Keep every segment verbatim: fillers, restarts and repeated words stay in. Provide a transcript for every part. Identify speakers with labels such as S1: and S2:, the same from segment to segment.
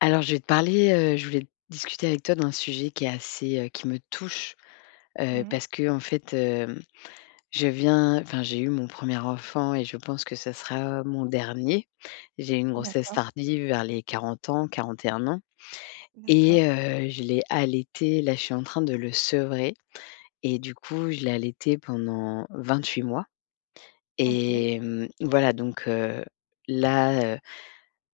S1: Alors, je vais te parler, heu, je voulais discuter avec toi d'un sujet qui est assez, heu, qui me touche, heu,
S2: Mmh mh.
S1: parce que en fait, hem, je viens enfin, j'ai eu mon premier enfant et je pense que ça sera mon dernier. J'ai eu une grossesse
S2: D'accord,
S1: tardive vers les quarante ans, quarante et un ans, et
S2: d'accord.
S1: heu, je l'ai allaité. Là, je suis en train de le sevrer, et du coup, je l'ai allaité pendant vingt huit mois
S2: OK.
S1: et hem, voilà. Donc heu, là, heu,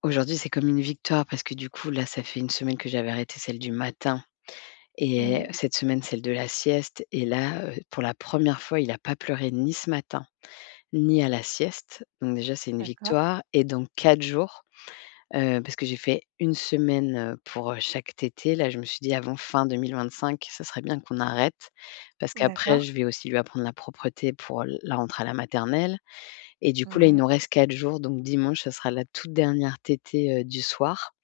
S1: aujourd'hui, c'est comme une victoire parce que du coup, là, ça fait une semaine que j'avais arrêté celle du matin,
S2: Mmh
S1: et
S2: mh.
S1: cette semaine, celle de la sieste. Et là, heu, pour la première fois, il n'a pas pleuré ni ce matin, ni à la sieste. Donc déjà, c'est une
S2: D'accord,
S1: victoire, et dans quatre jours, heu, parce que j'ai fait une semaine, heu, pour, heu, chaque tété. Là, je me suis dit: «Avant fin deux mille vingt-cinq, ça serait bien qu'on arrête», parce qu'après
S2: d'accord.
S1: je vais aussi lui apprendre la propreté pour l la rentrée à la maternelle. Et du coup, là, il
S2: Mmh mh.
S1: nous reste quatre jours, donc dimanche, ça sera la toute dernière tété, heu, du soir.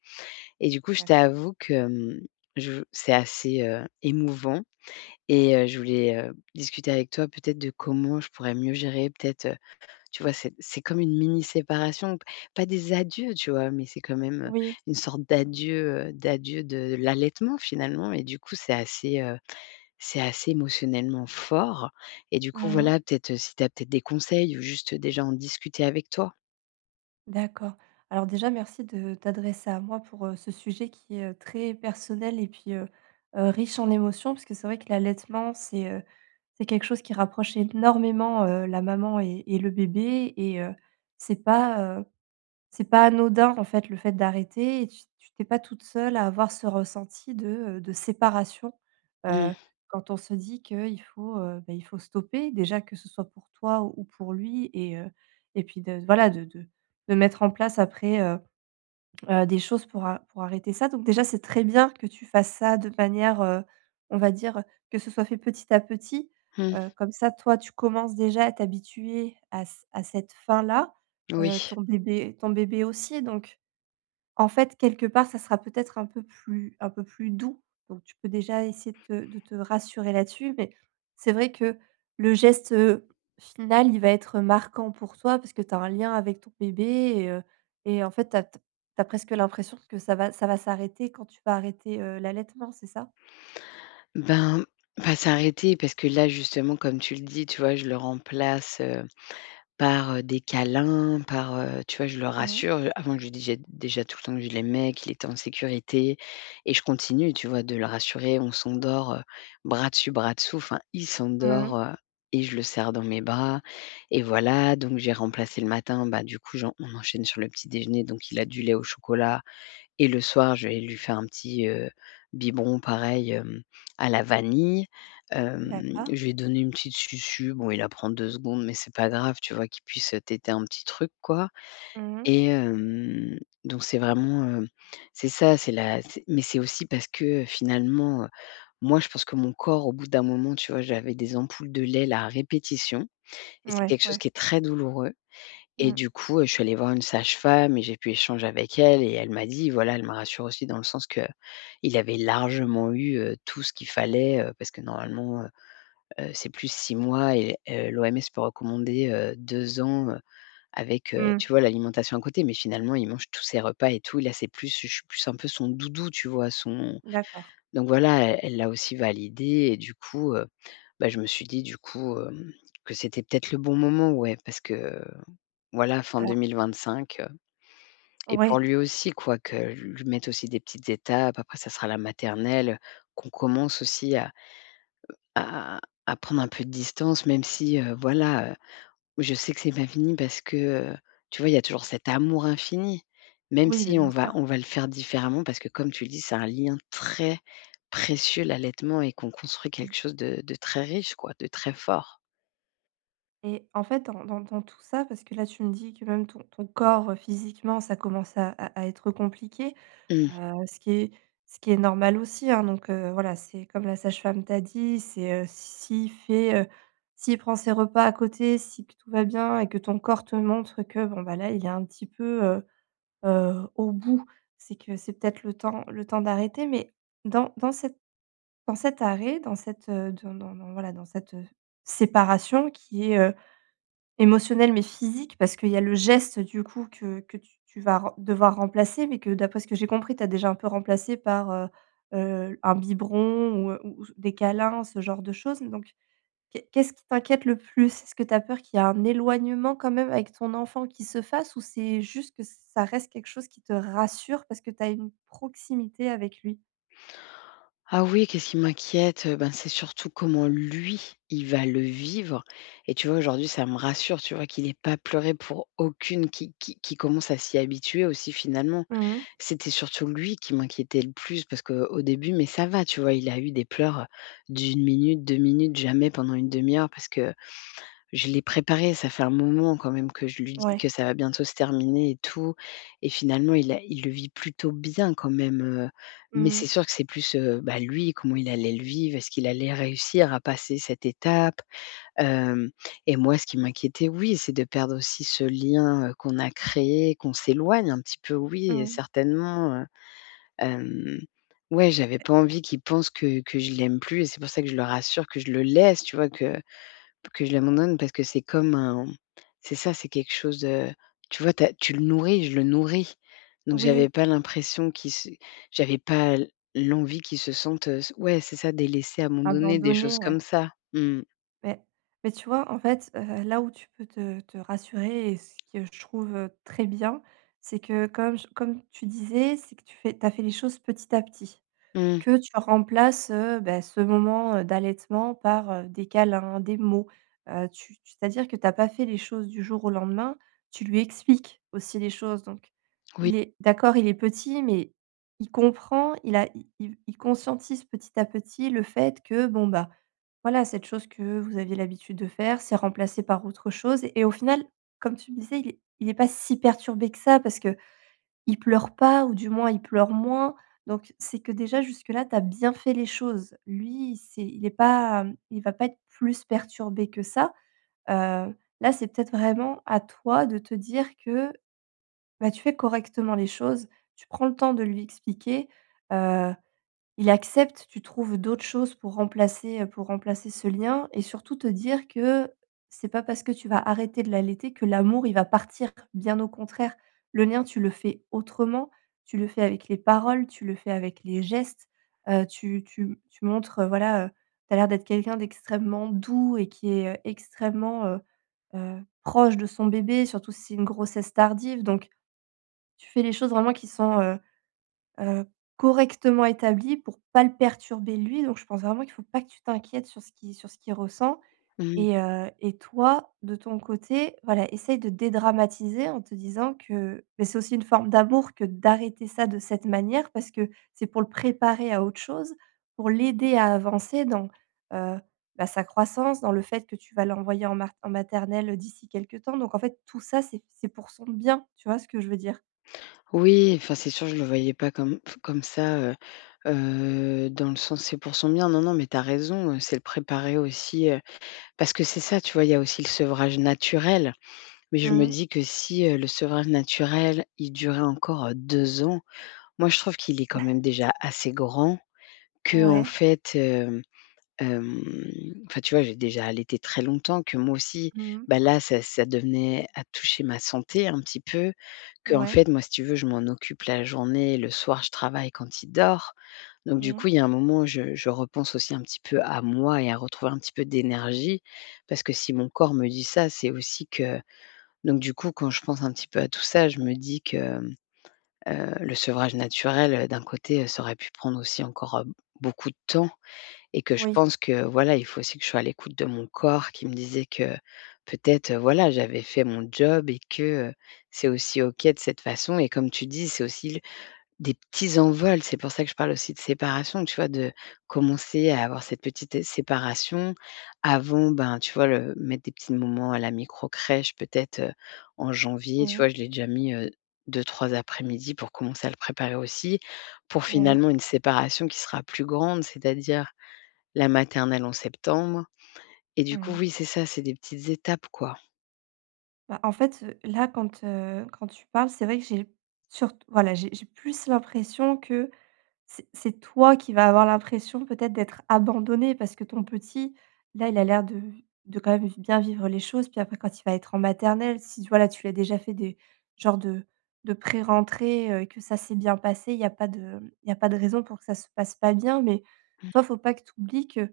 S1: Et du coup, je
S2: D'accord.
S1: t'avoue que, mmh, je c'est assez, heu, émouvant. Et heu, je voulais, heu, discuter avec toi peut-être de comment je pourrais mieux gérer peut-être, heu, tu vois? C'est c'est comme une mini séparation, p pas des adieux, tu vois? Mais c'est quand même, heu,
S2: Oui.
S1: une sorte d'adieu, heu, d'adieu de de l'allaitement finalement, et du coup c'est assez, heu, c'est assez émotionnellement fort. Et du coup
S2: Mmh mh.
S1: voilà, peut-être, heu, si tu as peut-être des conseils ou juste déjà en discuter avec toi?
S2: D'accord. Alors déjà, merci de t'adresser à moi pour, heu, ce sujet qui est, heu, très personnel et puis, heu heu, riche en émotions. Parce que c'est vrai que l'allaitement, c'est, heu, c'est quelque chose qui rapproche énormément, heu, la maman et et le bébé et heu, c'est pas, heu C'est pas anodin, en fait, le fait d'arrêter et tu tu t'es pas toute seule à avoir ce ressenti de, heu, de séparation, heu,
S1: Mmh
S2: quand on se dit qu'il faut, heu, bah, il faut stopper. Déjà que ce soit pour toi ou pour lui et heu et puis de voilà de de de mettre en place après, heu Heu, des choses pour a pour arrêter ça. Donc déjà, c'est très bien que tu fasses ça de manière, heu, on va dire, que ce soit fait petit à petit.
S1: mh.
S2: Heu, comme ça, toi, tu commences déjà à t'habituer à c à cette fin là,
S1: Oui.
S2: heu, ton bébé ton bébé aussi, donc en fait, quelque part, ça sera peut-être un peu plus un peu plus doux, donc tu peux déjà essayer de te de te rassurer là-dessus, mais c'est vrai que le geste, heu, final, il va être marquant pour toi parce que tu as un lien avec ton bébé et heu et en fait, tu as presque l'impression que ça va ça va s'arrêter quand tu vas arrêter, heu, l'allaitement, c'est ça?
S1: Ben, pas s'arrêter parce que là justement, comme tu le dis, tu vois? Je le remplace, par heu, des câlins, par, heu, tu vois, je le
S2: Mmh
S1: rassure. Heu, avant, je lui dis, j'ai déjà tout le temps, que je l'aimais, qu'il était en sécurité. Et je continue, tu vois, de le rassurer. On s'endort, heu, bras dessus, bras dessous, enfin, il
S2: mh.
S1: s'endort, heu et je le serre dans mes bras. Et voilà, donc j'ai remplacé le matin, bah, du coup, j'en on enchaîne sur le petit déjeuner, donc il a du lait au chocolat. Et le soir, je vais lui faire un petit, heu, biberon pareil, hem, à la vanille. Hem,
S2: D'accord.
S1: je vais donner une petite susu, bon il la prend 2 secondes, mais c'est pas grave, tu vois? Qu'il puisse, heu, téter un petit truc quoi.
S2: Mmh.
S1: et hem, donc c'est vraiment, heu, c'est ça, c'est la c'est mais c'est aussi parce que, finalement, heu, moi je pense que mon corps au bout d'un moment, tu vois? J'avais des ampoules de lait là à répétition, et c'est
S2: Ouais,
S1: quelque chose
S2: ouais.
S1: qui est très douloureux. Et
S2: Mmh.
S1: du coup, heu, je suis allée voir une sage-femme, et j'ai pu échanger avec elle, et elle m'a dit, voilà, elle m'a rassurée aussi, dans le sens que il avait largement eu, heu, tout ce qu'il fallait, heu, parce que normalement, heu heu, c'est plus six mois, et heu, l'O M S peut recommander, heu, 2 ans, heu, avec, heu,
S2: Mmh.
S1: tu vois, l'alimentation à côté. Mais finalement, il mange tous ses repas et tout. Et là, c'est plus, je suis plus un peu son doudou, tu vois? Son
S2: D'accord.
S1: Donc voilà, elle elle l'a aussi validé. Et du coup, heu, bah, je me suis dit, du coup, hem, que c'était peut-être le bon moment, ouais, parce que voilà, fin
S2: Alors
S1: deux mille vingt-cinq. Heu et pour
S2: ouais,
S1: lui aussi quoi, que lui mette aussi des petites étapes. Après ça sera la maternelle, qu'on commence aussi à à à prendre un peu de distance, même si, heu, voilà, heu, je sais que c'est pas fini, parce que, heu, tu vois, il y a toujours cet amour infini. Même
S2: oui, mais
S1: si on
S2: bien sûr.
S1: va on va le faire différemment, parce que comme tu le dis, c'est un lien très précieux l'allaitement, et qu'on construit
S2: Mmh.
S1: quelque chose de de très riche, quoi, de très fort.
S2: Et en fait, dans dans dans tout ça, parce que là, tu me dis que même ton ton corps, heu, physiquement, ça commence à à à être compliqué,
S1: Mmh.
S2: heu, ce qui est ce qui est normal aussi, hein, donc heu, voilà, c'est comme la sage-femme t'a dit, c'est, heu, s'il fait, heu, s'il prend ses repas à côté, si que tout va bien et que ton corps te montre que bon, bah, là, il est un petit peu, heu heu, au bout, c'est que c'est peut-être le temps le temps d'arrêter, mais dans dans cette, dans cet arrêt, dans cette, heu, dans dans dans voilà, dans cette, heu, séparation qui est, heu Émotionnel mais physique, parce qu'il y a le geste du coup que que tu tu vas re devoir remplacer, mais que d'après ce que j'ai compris, tu as déjà un peu remplacé par, heu heu, un biberon ou, heu, ou des câlins, ce genre de choses, donc qu'est qu'est-ce qui t'inquiète le plus? Est-ce que tu as peur qu'il y ait un éloignement quand même avec ton enfant qui se fasse, ou c'est juste que ça reste quelque chose qui te rassure parce que tu as une proximité avec lui?
S1: Ah oui, qu'est-ce qui m'inquiète? Ben, c'est surtout comment lui, il va le vivre. Et tu vois, aujourd'hui, ça me rassure, tu vois, qu'il ait pas pleuré pour aucune, qui qui qui commence à s'y habituer aussi finalement.
S2: Mmh.
S1: C'était surtout lui qui m'inquiétait le plus, parce qu'au début, mais ça va, tu vois? Il a eu des pleurs d'une minute, deux minutes, jamais pendant une demi heure, parce que je l'ai préparé, ça fait un moment quand même que je lui dis
S2: Ouais.
S1: que ça va bientôt se terminer et tout. Et finalement, il a il le vit plutôt bien quand même, heu, mais
S2: Mmh
S1: c'est
S2: mh.
S1: sûr que c'est plus, heu, bah, lui, comment il allait le vivre? Est-ce qu'il allait réussir à passer cette étape? Hem Et moi, ce qui m'inquiétait, oui, c'est de perdre aussi ce lien, heu, qu'on a créé, qu'on s'éloigne un petit peu, oui,
S2: Mmh.
S1: certainement, heu, hem, ouais, j'avais pas envie qu'il pense que que je l'aime plus, et c'est pour ça que je le rassure, que je le laisse, tu vois? Que que je l'abandonne, parce que c'est comme un, c'est ça, c'est quelque chose, de, tu vois, tu tu le nourris, je le nourris. Donc j'avais
S2: Oui,
S1: pas l'impression qu'il se j'avais pas l l'envie qu'il se sente, heu, s ouais, c'est ça, délaissé, abandonné, des
S2: abandonné,
S1: choses
S2: ouais.
S1: comme ça. Mmh.
S2: Mais mais tu vois, en fait, heu, là où tu peux te te rassurer et ce que je trouve, heu, très bien, c'est que comme j comme tu disais, c'est que tu fais tu as fait les choses petit à petit.
S1: Mmh.
S2: Que tu remplaces, heu, bah, ce moment, heu, d'allaitement par, heu, des câlins, des mots, heu, tu tu c'est-à-dire que tu as pas fait les choses du jour au lendemain, tu lui expliques aussi les choses, donc
S1: Oui.
S2: il est d'accord, il est petit, mais il comprend, il a il il il conscientise petit à petit le fait que bon, bah, voilà, cette chose que vous aviez l'habitude de faire, c'est remplacé par autre chose, et au final, comme tu me disais, il est il est pas si perturbé que ça parce que il pleure pas, ou du moins il pleure moins. Donc c'est que déjà jusque-là, tu as bien fait les choses. Lui, c'est il est pas, il va pas être plus perturbé que ça. Heu, Là, c'est peut-être vraiment à toi de te dire que, bah, tu fais correctement les choses, tu prends le temps de lui expliquer, il accepte, tu trouves d'autres choses pour remplacer, heu, pour remplacer ce lien, et surtout te dire que c'est pas parce que tu vas arrêter de l'allaiter que l'amour, il va partir. Bien au contraire, le lien, tu le fais autrement, tu le fais avec les paroles, tu le fais avec les gestes, heu, tu tu tu montres, heu, voilà, heu, tu as l'air d'être quelqu'un d'extrêmement doux et qui est, heu, extrêmement, heu heu, proche de son bébé, surtout si c'est une grossesse tardive, donc tu fais les choses vraiment qui sont, heu Heu, correctement établi pour pas le perturber lui, donc je pense vraiment qu'il faut pas que tu t'inquiètes sur ce qui sur ce qu'il ressent,
S1: Mmh.
S2: et heu et toi, de ton côté, voilà, essaye de dédramatiser en te disant que, mais c'est aussi une forme d'amour que d'arrêter ça de cette manière, parce que c'est pour le préparer à autre chose, pour l'aider à avancer dans, heu, bah, sa croissance, dans le fait que tu vas l'envoyer en mart en maternelle, d'ici quelques temps, donc en fait tout ça c'est c'est pour son bien, tu vois ce que je veux dire?
S1: Oui, enfin, c'est sûr, je le voyais pas comme comme ça, heu heu, dans le sens, c'est pour son bien. Non, non, mais t'as raison, heu, c'est le préparer aussi, heu, parce que c'est ça, tu vois, il y a aussi le sevrage naturel. Mais je me
S2: Mmh.
S1: dis que si, heu, le sevrage naturel, il durait encore, heu, 2 ans, moi je trouve qu'il est quand même déjà assez grand, que en
S2: Ouais.
S1: fait, hem, hem, enfin tu vois, j'ai déjà allaité très longtemps, que moi aussi,
S2: Mmh.
S1: bah, là ça ça devenait à toucher ma santé un petit peu, que en
S2: Ouais.
S1: fait moi, si tu veux, je m'en occupe la journée, le soir je travaille quand il dort. Donc du
S2: Mmh.
S1: coup, il y a un moment où je je repense aussi un petit peu à moi, et à retrouver un petit peu d'énergie, parce que si mon corps me dit ça, c'est aussi que, donc du coup, quand je pense un petit peu à tout ça, je me dis que, hem, le sevrage naturel, heu, d'un côté, heu, ça aurait pu prendre aussi encore, heu, beaucoup de temps, et que je
S2: Oui.
S1: pense que, voilà, il faut aussi que je sois à l'écoute de mon corps, qui me disait que peut-être, heu, voilà, j'avais fait mon job et que, heu, c'est aussi OK de cette façon. Et comme tu dis, c'est aussi des petits envols, c'est pour ça que je parle aussi de séparation, tu vois? De commencer à avoir cette petite, heu, séparation avant, ben, tu vois, le mettre des petits moments à la micro crèche peut-être, heu, en janvier, tu vois?
S2: Mmh.
S1: Je l'ai déjà mis, heu, deux trois après-midi pour commencer à le préparer aussi, pour
S2: Ouais.
S1: finalement une séparation qui sera plus grande, c'est-à-dire la maternelle en septembre. Et du coup,
S2: Mmh.
S1: oui, c'est ça, c'est des petites étapes, quoi.
S2: Bah, en fait, heu, là, quand, heu, quand tu parles, c'est vrai que j'ai surt voilà, j'ai j'ai plus l'impression que c'est c'est toi qui vas avoir l'impression peut-être d'être abandonnée, parce que ton petit, là, il a l'air de de quand même vi bien vivre les choses. Puis après quand il va être en maternelle, si voilà, tu lui as déjà fait des genres de de pré-rentrées, heu, et que ça s'est bien passé, il y a pas de il y a pas de raison pour que ça se passe pas bien. Mais toi, faut pas que tu oublies que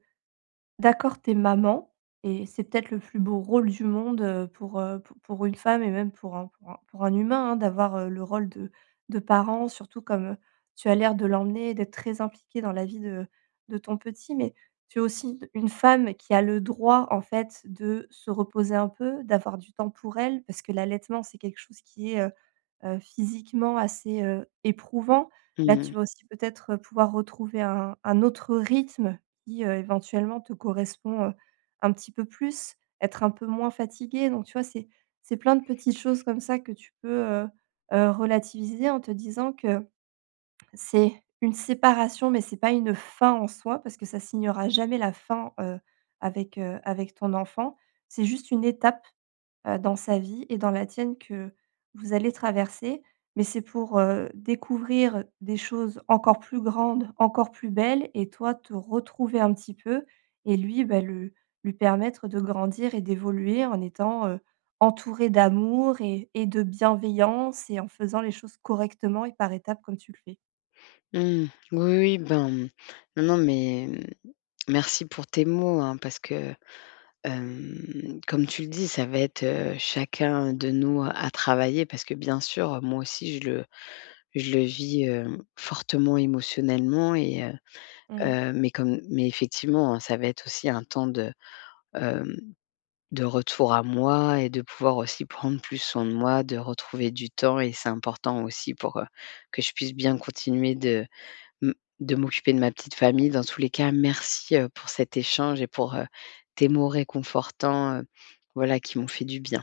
S2: d'accord, t'es maman, et c'est peut-être le plus beau rôle du monde, heu, pour, heu, pou pour une femme et même pour un pour un pour un humain, hein, d'avoir, heu, le rôle de de parent, surtout comme, heu, tu as l'air de l'emmener et d'être très impliquée dans la vie de de ton petit. Mais tu es aussi une femme qui a le droit, en fait, de se reposer un peu, d'avoir du temps pour elle, parce que l'allaitement, c'est quelque chose qui est, heu, physiquement assez, heu, éprouvant.
S1: Mmh
S2: Là,
S1: mh.
S2: tu vas aussi peut-être, heu, pouvoir retrouver un un autre rythme qui, heu, éventuellement te correspond, heu, un petit peu plus, être un peu moins fatigué. Donc tu vois, c'est c'est plein de petites choses comme ça que tu peux, heu heu, relativiser en te disant que c'est une séparation, mais c'est pas une fin en soi parce que ça signera jamais la fin, heu, avec, heu, avec ton enfant. C'est juste une étape, heu, dans sa vie et dans la tienne que vous allez traverser. Mais c'est pour, heu, découvrir des choses encore plus grandes, encore plus belles, et toi te retrouver un petit peu, et lui, bah, le lui permettre de grandir et d'évoluer en étant, heu, entouré d'amour et et de bienveillance, et en faisant les choses correctement et par étapes comme tu le fais.
S1: Mmh. Oui, oui, ben, non, non, mais, mmh, merci pour tes mots, hein, parce que, Hem, comme tu le dis, ça va être, heu, chacun de nous à travailler, parce que bien sûr, moi aussi je le je le vis, heu, fortement émotionnellement. Et heu
S2: Mmh.
S1: heu, mais comme mais effectivement, hein, ça va être aussi un temps de, hem, de retour à moi, et de pouvoir aussi prendre plus soin de moi, de retrouver du temps, et c'est important aussi pour, heu, que je puisse bien continuer de, Mmh, de m'occuper de ma petite famille. Dans tous les cas, merci, heu, pour cet échange, et pour, heu, tes mots réconfortants, heu, voilà, qui m'ont fait du bien.